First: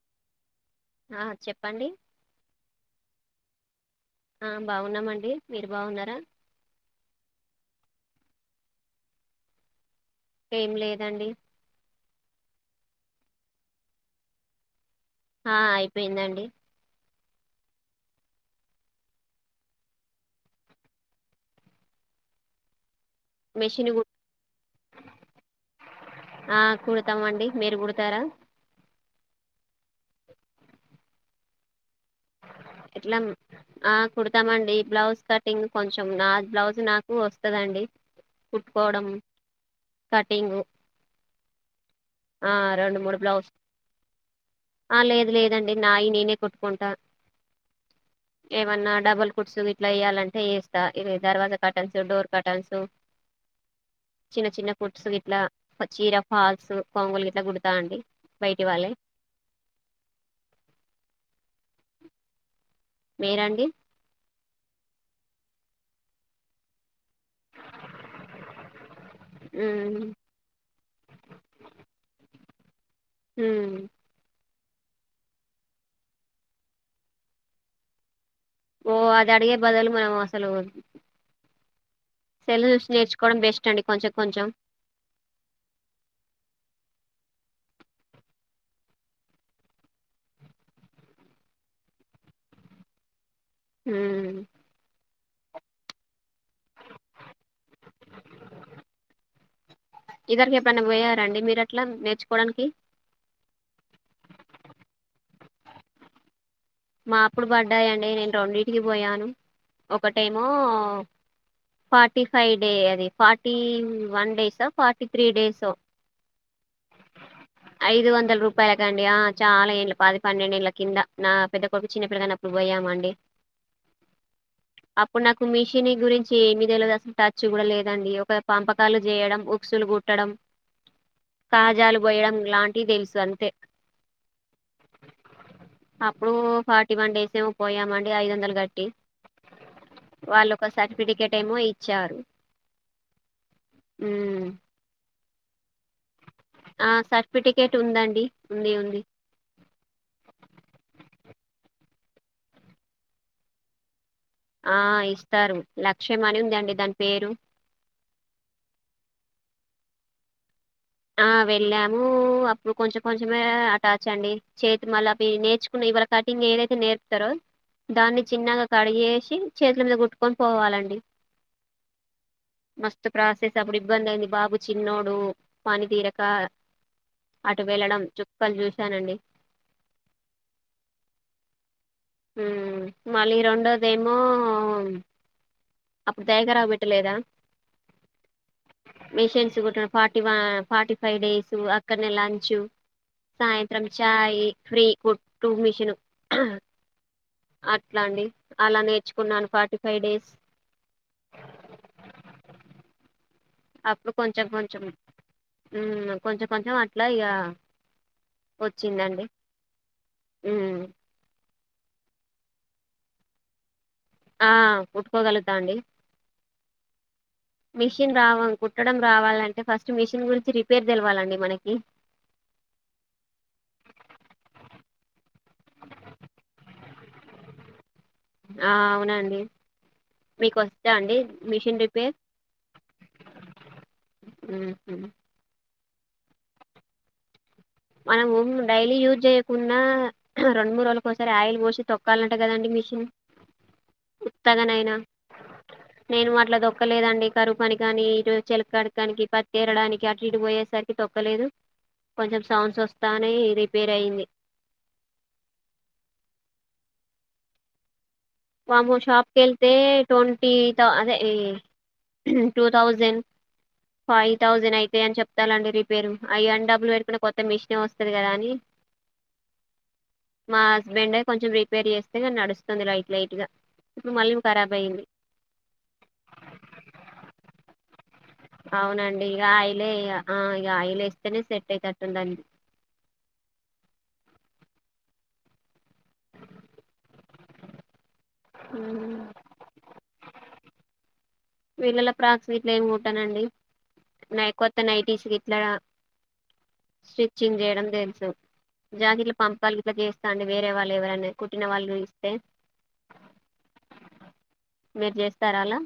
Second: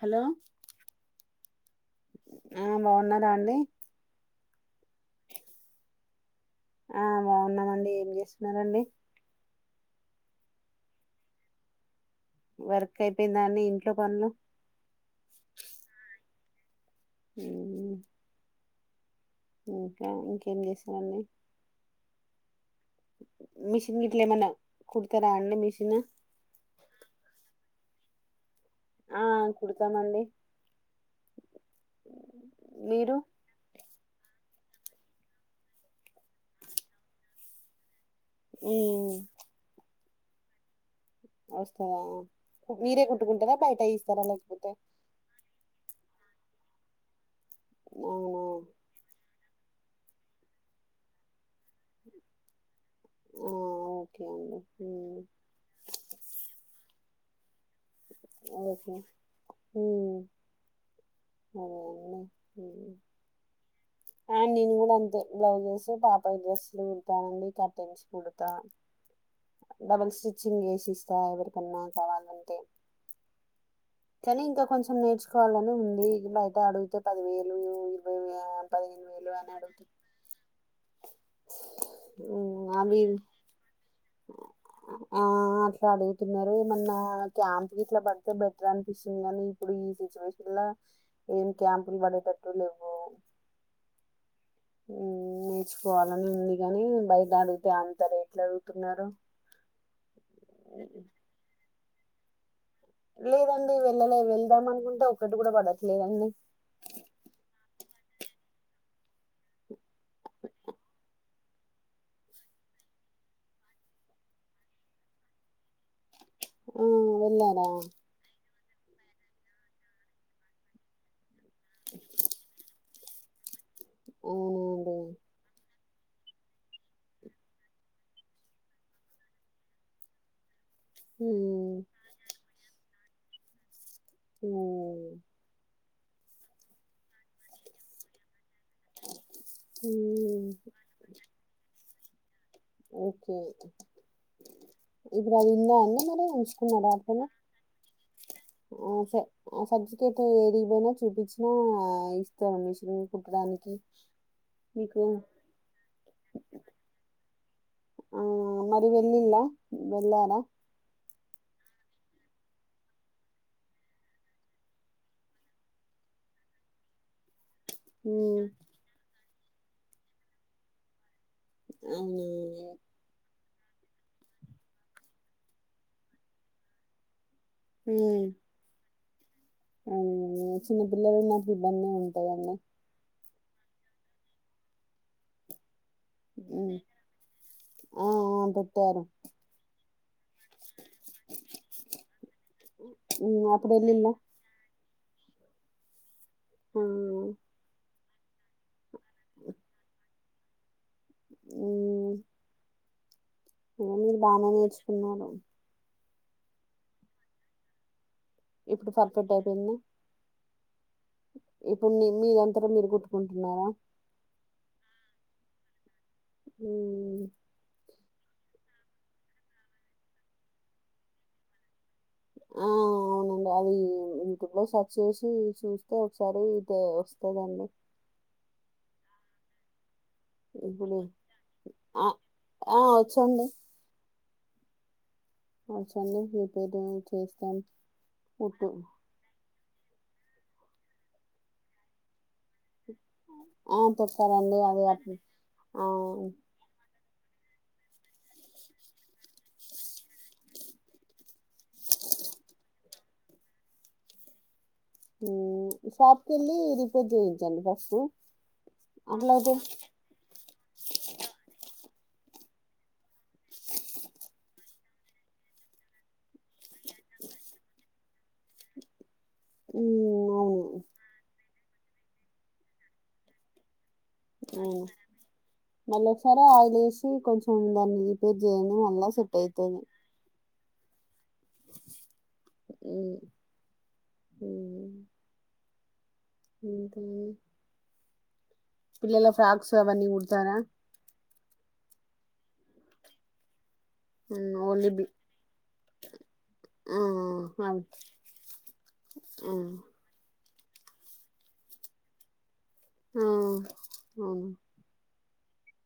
Hello ఆ చెప్పండి ఆ బాగున్నారా అండి ఆ బాగున్నామండి మీరు బాగున్నారా ఆ బాగున్నామండి ఏం చేస్తున్నండి ఏం లేదండి వర్క్ అయిపోయిన దాన్ని ఇంట్లో కొనులు ఆ అయిపోయిందండి అ ఇంకా ఇంకేం చేసావాడి మెషిన్ మిషిన్ కు గిట్లే ఏమన్నా కుడతారా అండి మిషన్ ఆ కుడతామ అండి మీరు కుడతారా ఆ కుడతామండి మీరు ఎట్లా ఆ కుడతామండి బ్లౌజ్ కటింగ్ కొంచెం నా బ్లౌజ్ నాకు వస్తుందండి కుట్టుకోవడం కటింగు వస్తదా మీరే మూడు బ్లౌజ్ కుట్టుకుంటరా బయట ఇస్తారా లైక్ ఆ లేదు లేదండి నాయి నేనే కొట్టుకుంటా అవునా ఏమన్నా డబుల్ ఫుడ్సు ఇట్లా ఇయ్యాలంటే చేస్తా దవాజా కట్టల్న్సు డోర్ కటల్సు ఆ ఓకే చిన్న అండి చిన్న ఫుడ్స్ ఉమ్, ఇట్లా చీర ఫాల్స్ కోంగోలు గిలా కుడతా అండి బయటి వాళ్ళే ఓకే అన్న వేరండి అండ్ నేను కూడా అంతే బ్లౌజెస్ పాపయ డ్రెస్లు ండి కట్టించిు కుడతా హ్మ్ డబల్ స్టిచ్చింగ్ వేసి ఇస్తా ఎవరికన్నా కావాలంటే హ కా ఇంకా కొంచెం నేర్చుకోవాలని ఉంది ఇ బయట అడిగితే పదివేలు ఇరవై వేలు ఓ పదిహేను అది అని అడిగే అడుగుతు బదులు మనం అసలు సెల్లు చూసి అవి నేర్చుకోవడం బెస్ట్ అండి కొంచెం కొంచెం. ఆ అట్ల అడుగుతున్నరు ఏమన్నా క్యాంప్ గిట్ల పడితే బెటర్ అనిపిస్తుంది కానీ ఇప్పుడు ఈ సిచ్యువేషన్ల ఏం క్యాంపులు పడే టట్టు లెవ్వు ఉమ్ నేర్చుకోవాలని ఉంది కాని బయట అడిగితే అంత రేట్ ఇదివరకి ఎప్పుడన్న పోయారాండి మీరు అట్లా నేర్చుకోవడానికి లేదండి వెళ్ళలే వెళ్దాం అనుకుంటే ఒక్కటి కూడ పడట్లేదండి మా అప్పుడు బడ్డాయండి నేను రెండింటికి పోయాను ఒకటేమో ఫార్టీ ఫైవ్ డే అది ఫార్టీ వన్ డేసో ఫార్టీ త్రీ డేసో ఆ వెళ్ళారా రపాయలకండి ఆ చాలా ఏండ్లు పది పన్నెండెండ్ల కింద నా పెద్ద కొడుకు చిన్నపిలగాన్నప్పుడు పోయామండి ఓ షినీ గురించి ఎమి తెల్వద్ అసలు టచ్ కూడ లేదండి ఒక పంపకాలు చేయడం ఉక్సులు కుట్టడం హ్మ్. కాజాలు పోయడం లాంటి తెలుసు అంతే ఆ ఇప్పుడు ఫార్టీ వన్ డేస్ ఏమో పోయామండి ఐదొందలు గట్టి ట్టి వాళ్ళు హ్మ్. ఒక సర్టిఫికెట్ ఏమో ఇచ్చారు ఓకే ఉమ్ ఇప్పుడు అదుందా అండి మరి ఉంచుకున్నారా ఆ అట్లనే సర్టిఫికేట్ ఉందండి ఉంది ఉంది ఆ సర్ఫికేట్ ఏడికిపోయినా చూపించినా ఇస్తారు మిషీన్ కుట్టడానికి ఆ మీకు ఇస్తారు లక్ష్యం అని ఉందండి దాని పేరు ఆ మరి వెళ్ళిలా వెళ్ళారా ఆ వెళ్ళాము అప్పుడు కొంచెం కొంచమే అటాచ్ అండి చేతి మళ్ళ అవి నేర్చుకున్న ఇ కటింగ్ ఏదైతే నేర్పుతరో దాన్ని హ్మ్. చిన్నగ కట్ చేసి చేతుల మీద కుట్టుకొని పోవాలండి మస్తు అవునా ప్రాసెస్ అప్పుడు ఇబ్బంది అయింది బాబు చిన్నోడు పనితీరక అటు వెళ్ళడం చుక్కలు చూశానండి అ చిన్న పిల్లలు ఉన్నపుడు ఉమ్ మళ్ళీ రెండోదేమో అప్పుడు దయగరావు హ్మ్. బెట్టలేదా ఆ! ఆ! పెట్టారు. మిషన్స్ కుటిన ఇగ ఫార్టీ ఫైవ్ డేసు అక్కడనే లంచ్ హ్మ్. అప్పుడు సాయంత్రం ఎళ్ళిల్లా? చాయ్ ఫ్రీ కుట్టు మిషిను ఆ ఎట్లా అండి అలా నేర్చుకున్నాను ఫార్టీ ఫైవ్ డేస్ ఆ అప్పుడు కొంచెం కొంచెం నేర్చుకున్నారు. ఉమ్ కొంచెం కొంచెం అట్లా ఇక ఇప్పుడు పెర్ఫెక్టైపోయిందా ఉమ్ ఇప్పుడు మీరంతట మీరు కుట్టుకుంటున్నారా ఆ కుట్టుకోగలుగుతా అండి ఉమ్ మిషిన్ రావడం కుట్టడం రావాలంటే ఫస్ట్ మిషిన్ గురించి రిపేర్ తెలవాలండి మనకి ఆ అవునండి అది యూట్యూబ్ లో సెర్చ్ చేసి చూస్తే ఒకసారి వ స్తదండి ఆ అవునండి మీకు వస్తదా ఇప్పుడు అండి మిషిన్ ఆ! రిపేర్ ఆ! వచ్చండి. ఉమ్ హు [unintelligible] రీపేరు చేస్తాం మనమూ కుట్టు డైలీ యూజ్ జేయ కున్నా రెండు మూడు రోజులకోసారి ఆయిల్ పోసి తొక్కాలంట గదండి మీష్ ఆ! కుడతానండి. అది ఉత్తగనైనా అట్లా ఆ! నేను అట్ల దొక్కలేదండి కరువు పనికనీఇటు చెలక్కాడకని గి పత్తేరడానికి అటు ఇటు పోయేసరికి తొక్కలేదు కొంచెం సౌండ్స్ వస్తానయ్ రిపేరయింది ఉమ్, షాప్ కెళ్ళి రిపేర్ చేయించండి ఫస్ట్ వామ్మో షాప్కెళ్తే ట్వంటీ థ అదే యీ టూ థౌజండ్ ఫైవ్ థౌజండ్ అయితయని చెప్తాల్లండి రిపేరు, అయ్యే అన్ని డబ్బలు పెట్టుకునే కొత్త మిషన్ వస్తది గదా అని హ్మ్. మా అవును. హస్బెండె కొంచెం రిపేర్ జేస్తే నడుస్తుంది లైట్ లైట్ గా లివ్ ఖరాబయింది మల్లోకసారి ఆయిల్ ఏసి కొంచెం దాన్ని రిపేర్ చేయండి మళ్ళా అవునండి సెట్ ఇగ అయితది ఆయిలే ఇగ ఆ ఇ ఆయిలేస్తేనే సెట్ అయేటట్టుంది ఉమ్ ఇంక అన్ హ్మ్ పిల్లల ఫ్రాక్స్ అవన్నీ గుడుతారా పిళ్లల ఫ్రాక్స్ గిట్ల ఏం కుట్టనండి నై కొత్త ఓన్లీ బి నైటిస్ గిట్లా ఆ స్టిచ్చింగ్ అవి జేయడం తెలుసు జాకెట్ల ఆ పంపకాలు గిట్ల జేస్తా అన్ వేరే వాళ్ళు ఎవరన్న కుట్టిన వాళ్ళు ఇస్తే ఆ అవునా మీరు జేస్తార అలా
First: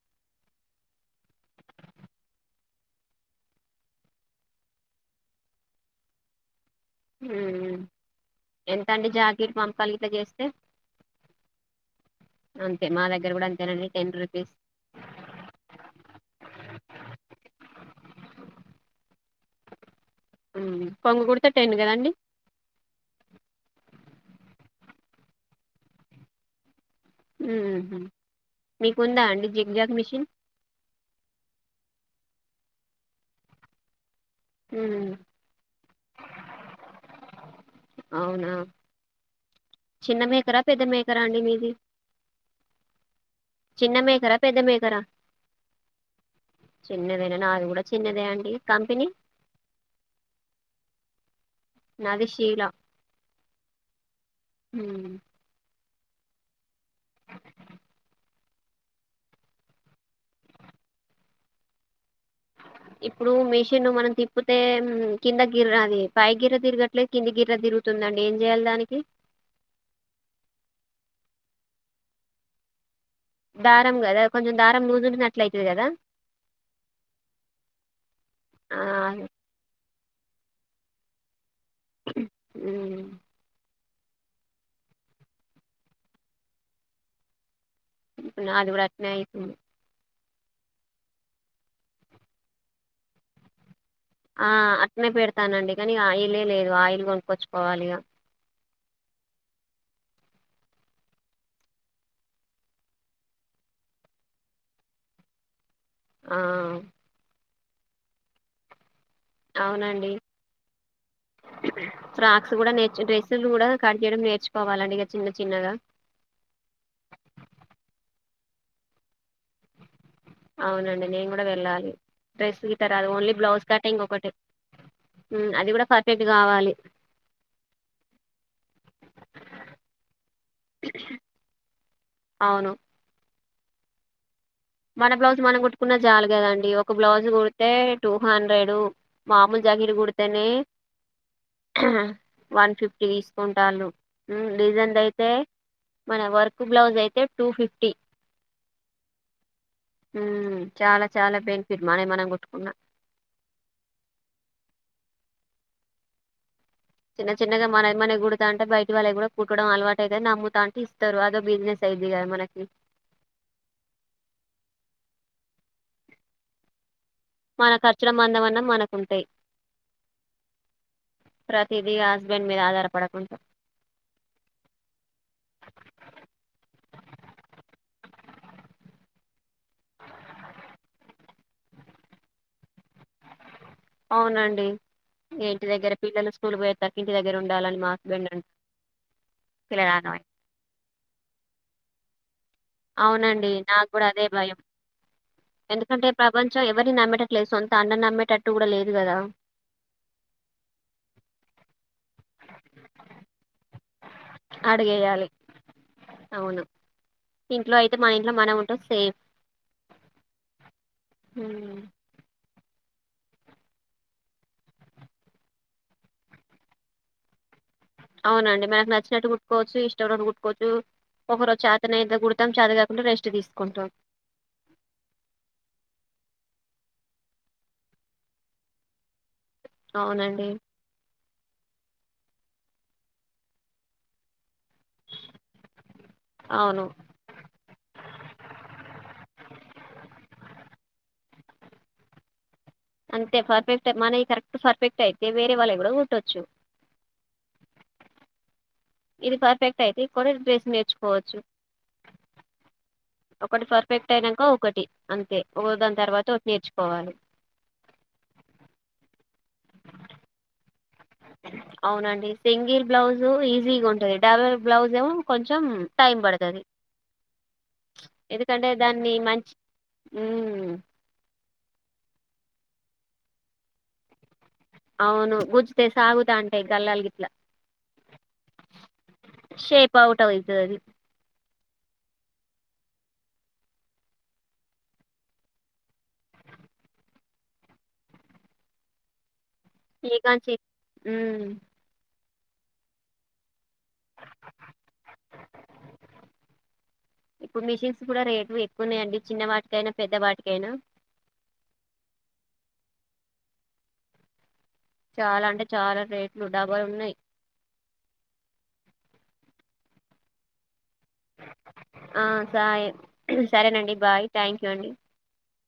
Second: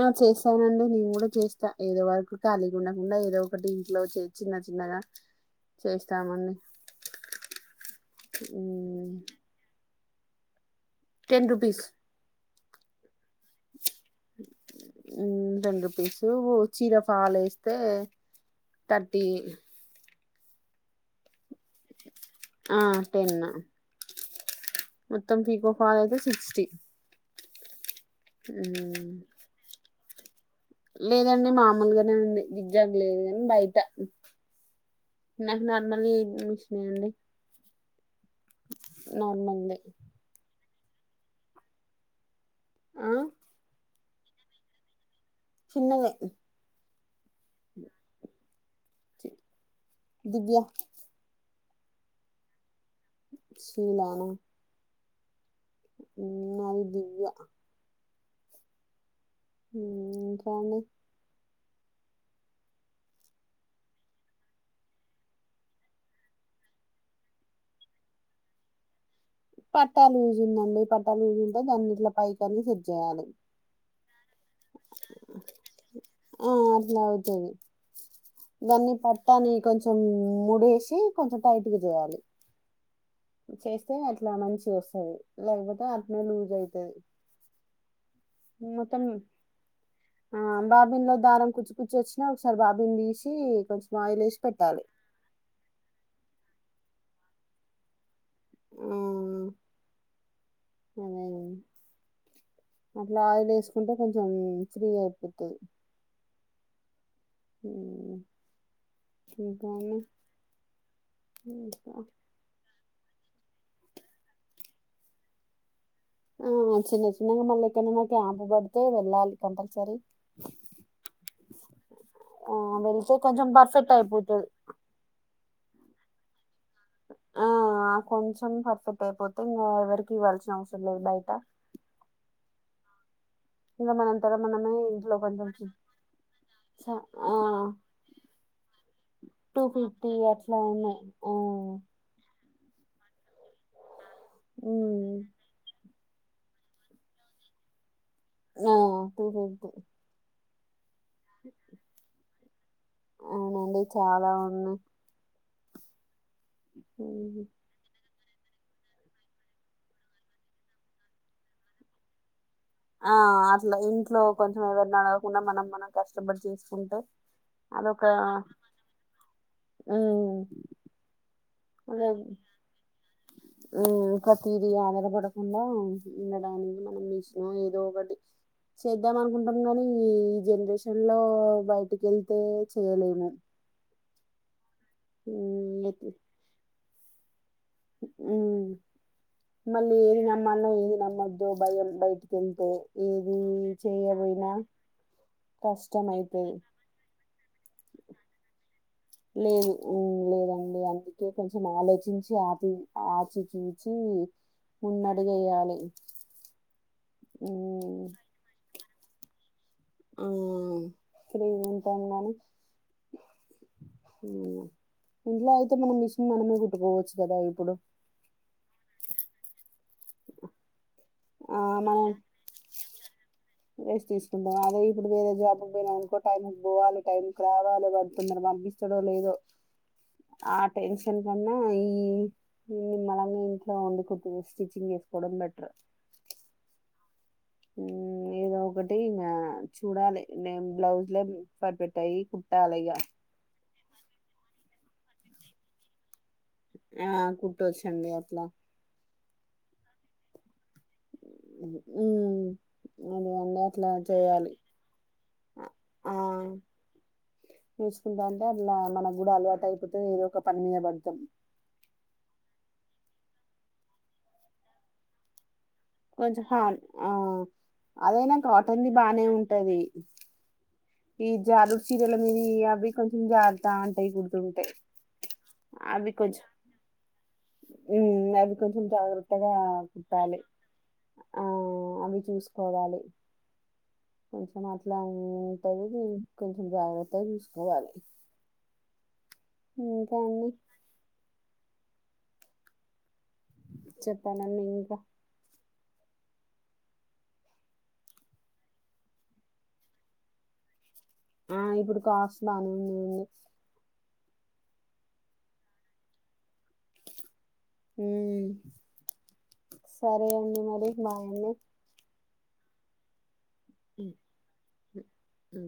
ఆ చేస్తానండి నేను గుడా చేస్తా ఏదో వరకు కలిగుండకుండా ఏదో ఒకటి ఇంట్లో చిన్న చిన్న గదా చేస్తామన్ని ఎంతండి మ్మ్ జాకీట్ పంపకాలు గిట్ల జేస్తే టెన్ రుపీస్ అంతే మా దగ్గర గూడ అంతే నండి ఉమ్ రెండు పీసు వో చీర ఫాల్ ఎస్తే థర్టీ ఉమ్ కొంగు గుడిత్ ఆ టెన్ మొత్తం పీకో ఫాల్ అయితే సిక్స్టీ ఉ హు మ్మ్ మీకుందా అండి జిగ్ జాగ్ మిషిన్ లేదండి మామూలుగానే ఉంది జిగ్ జాగ్ లేదు గని బయట మ్మ్ నాకు నార్మల్ మీషినే అండి అవునా నార్మల్ దే చిన్న మేకరా, పెద్ద మేకరా అండి మీది. ఆ చిన్న మేకరా పెద్ద మేకరా చిన్నదే చిన్నదేనా నాది గుడ చిన్నదే అండి కంపెనీ దివ్య నాది శీల షిలా నా ఉమ్ ఉమ్ నాది దివ్య ఉమ్ ఇంకా అండి [inaudible] ఇప్పుడు మిషిన్ మనం తిప్పుతే కింద గిర్ర అది పై గిర్ర తిరిగట్లేదు కింద గిర్ర తిరుగుతుం తుందండి ఏం జేయాలి దానికి పట్టా లూజ్ ఉందండి. పట్టా లూజ్ ఉంటే దాన్ని ఇట్లా పైకని సెడ్ జేయాలి. దారం గాదా కొంచెం దారం లూజుంటనే అట్లాయితది గాదా ఆ అట్లా అవుతుంది దాన్ని పడ్తానే, కొంచెం మూడేసి కొంచెం టైట్గా జేయాలి. ఉమ్, చేస్తే అట్లా మంచిగా వసది, లేకపోతే అట్నే లూజ్ ఐతది. నాది గుడా అట్నే అయితుంది. ఆ బాబీన్ లో దారం కుచ్ కుచ్చి వచ్చినా, ఒకసారి బాబీన్ దీసి కొంచెం ఆయిల్ వేసి ఆ పెట్టాలి అట్నే పెడతానండి. కానీ ఆయిలే లేదు ఆయిల్ కొనుక్కొచ్చుకోవాలి ఇగా. ఆహ్ అదే ఏయ్ అట్లా ఆయిల్ ఏసుకుంటే కొంచెం ఫ్రీ అయిపోతయ్. ఆఅ ఉహ్ అవునండి. ఇంకా ఫ్రాక్స్ కూడా నేర్ డ్రెస్సులు కూడా కడ్ జేయడం, నేర్చుకోవాలండి ఇగా చిన్న చిన్నగా. ఆ చిన్న చిన్నగా మళ్ళా ఎక్కనాన్న క్యాంపు పడితే వెళ్ళాలి. కంపల్సరీ. అవునండి, నేను కూడా వెళ్ళాలి. ఆ! డ్రెస్ ఇతర అది వెళ్తే ఓన్లీ కొంచెం బ్లౌజ్ పర్ఫెక్ట్ కటింగ్ ఒకటి అయిపోతది. హుమ్ అది కూడా పర్ఫెక్ట్ కావాలి. ఆఅ ఆ కొంచెం పర్ఫెక్ట్ అయిపోతే, ఇంగా ఎవరికి ఇవ్వాల్సిన అవసరం లేదు బయట. అవును ఇంగా మనంతర మనమే మన ఇంట్లో బ్లౌజ్ కొంచెం మనం కుట్టుకున్న చాలు కదండి. చ ఒక బ్లౌజ్ ఆ! కుడితే టూ హండ్రెడ్ మామూలు జాకీట్ లీగూడ్తానే అట్లా ఉన్నాయి. ఆ! ట్రూర్ వన్ ఫిఫ్టీ తీసుకుంటాలు, హు డెజైంది హ్మ్. అయితే మన వర్క్ బ్లౌజ్ అయితే టు ఫిఫ్టీ నా టుడే హుహ్ చాలా చాలా బెనిఫిట్ మానై మనం కొట్టుకున్నా. అవునండి చాలా ఉంది. చిన్న చిన్నగా మానై మన గుడుత్ ట్లా అంటే బయటి వాళ్ళై కూడా కుట్టడం అలవాటైతది నాముతాంటే ఇస్తారు. అదో బిజీనెస్ అయిది గాదా మనకి ఆ అట్లా ఇంట్లో కొంచెం ఎవర్న్ అడగకుండా మనం, మనం కష్టపడి చేసుకుంటే మన అదొక ఖర్చుల మందం అన్నా మనకు ఉంటాయి ఉహ్ ప్రతిది హస్బెండ్ మీద ఆధారపడకుంటా హు ఇంకా తిదీ ఆధారపడకుండా, ఉండడానికి మనం మిషన్ ఏదో ఒకడి. చేద్దాం అనుకుంటాం గానీ, ఈ ఈ జనరేషన్ లో బయటికి ఏళ్తే చేయలేము. అవునండి. ఇగా ఇంటి ఉమ్, దగ్గర పిల్లలు స్కూల్ పోయేతర్కి ఇంటి దగ్గర ఉన్ హుహు్ మళ్ళీ పిల్లగానివే ఏది నమ్మలో ఏది నమోదో భయం బయటి కేంతే ఏది అవునండి నాకు కూడా అదే చేయవొయినా భయం ఎందుకంటే ప్రపంచం ఎవరిని నమ్మేటట్లేదు, సొంత అన్న నమ్మేటట్టు కూడా లేదు. కదా లేదు హు లేదండి. అందుకే కొంచెం ఆలోచించి ఆపి ఆచి చూచి హు మున్నడు అడిగేయాలి గేయాలి. అవును ఇంట్లో అయితే మాయి ఇంట్లో మనం ఉంటావ్ సేఫ్ ఆఆ ఫ్రీ హ్మ్ గుంటాం గానీ హు ఇంట్లో అయితే మనం మిషన్ మనమే కుట్టుకోవచ్చు కదా ఇప్పుడు అవునండి. మనకు నచ్చినట్టు కుట్టుకోవచ్చు, ఇష్టావునట్టు కుట్టుకోవచ్చు. ఒక రోజు చేతనైతే కుడతాం, చేత కాకుంటే రెస్ట్ దిస్ వేస్ట్ తీసుకుంటాం. అదే ఇప్పుడు వేరే జాబుగి పోయినా అనుకోంట టైముకి బోవాలి, టైంకి రావాలి, వాడు తొందరగా పంపిస్తడో లేదో. అవునండి ఆ టెన్షన్ కన్నా ఈ మనం ఇంట్లో వుండి కుట్టు స్టిచ్చింగ్ చేసుకోవడం బెటర్ అవును మ్మ్ ఏ ఏదో ఒకటి ఇంగా చూడాలి నిను బ్లౌజ్ లో పరిపెక్టే అయ్యి కు అంటే పర్ఫెక్ట్ మనవి కరెక్ట్ పర్ఫెక్ట్ అయితే వేరే వాళ్ళవి కూడా కుట్టాచ్చు ఆ కుట్టొచ్చండి అట్లా ఇది పర్ఫక్ట్ అయితే [unintelligible] కూడా డ్రెస్ నేర్చు ఉను ఒకటి పర్ఫెక్ట్ అయినాంక ఒకటి అంతే ఒకదాని తర్వాత ఒకటి నేర్చుకోవాలి చేసుకుంటా అంటే అట్లా మనకు కూడా అలవాటు అయిపోతాది ఏదో ఒక పని మీద పడు అవునండి సింగిల్ బ్లౌజ్ ఈజీగా ఉంటంది డబుల్ బ్లౌజ్ ఏమో కొంచెం కొంచెం టైం కొంచెం హా పడుతాది ఆ అదైనా ఎందుకంటే కాటన్ది దాన్ని బానే మంచి ఉంటది ఈ జారు చీరల మీద అవి కొంచెం జారుతా ఉంటాయి కుడుతుంటాయి అవును గుచ్చితే సాగుతాంటాయి గల్లాల గిట్లా మ్మ్ అది కొంచెం జాగ్రత్తగా షేప్ అవుట్ కుట్టాలి అవుతది అది ఆ అవి చూసు కోవాలి కొంచెం అట్లా కొంచెం జాగ్రత్త గా చూసుకోవాలి ఇంకా అండి మ్మ్ చెప్పాండి అండి ఇంకా ఇప్పుడు మిషన్స్ కూడా రేట్లు ఎక్కువనే అండి చిన్న వాటికైనా పెద్ద వాటికైనా ఆ ఇప్పుడు కాస్ట్ బనే ఉంది కదా చాలా అంటే చాలా రేట్లు డబాలు ఉన్నాయి మ్మ్ సరే అండి మరి బాయ్ అండి ఆ సాయి సరేనండి బాయ్ థ్యాంక్ యూ అండి ఉ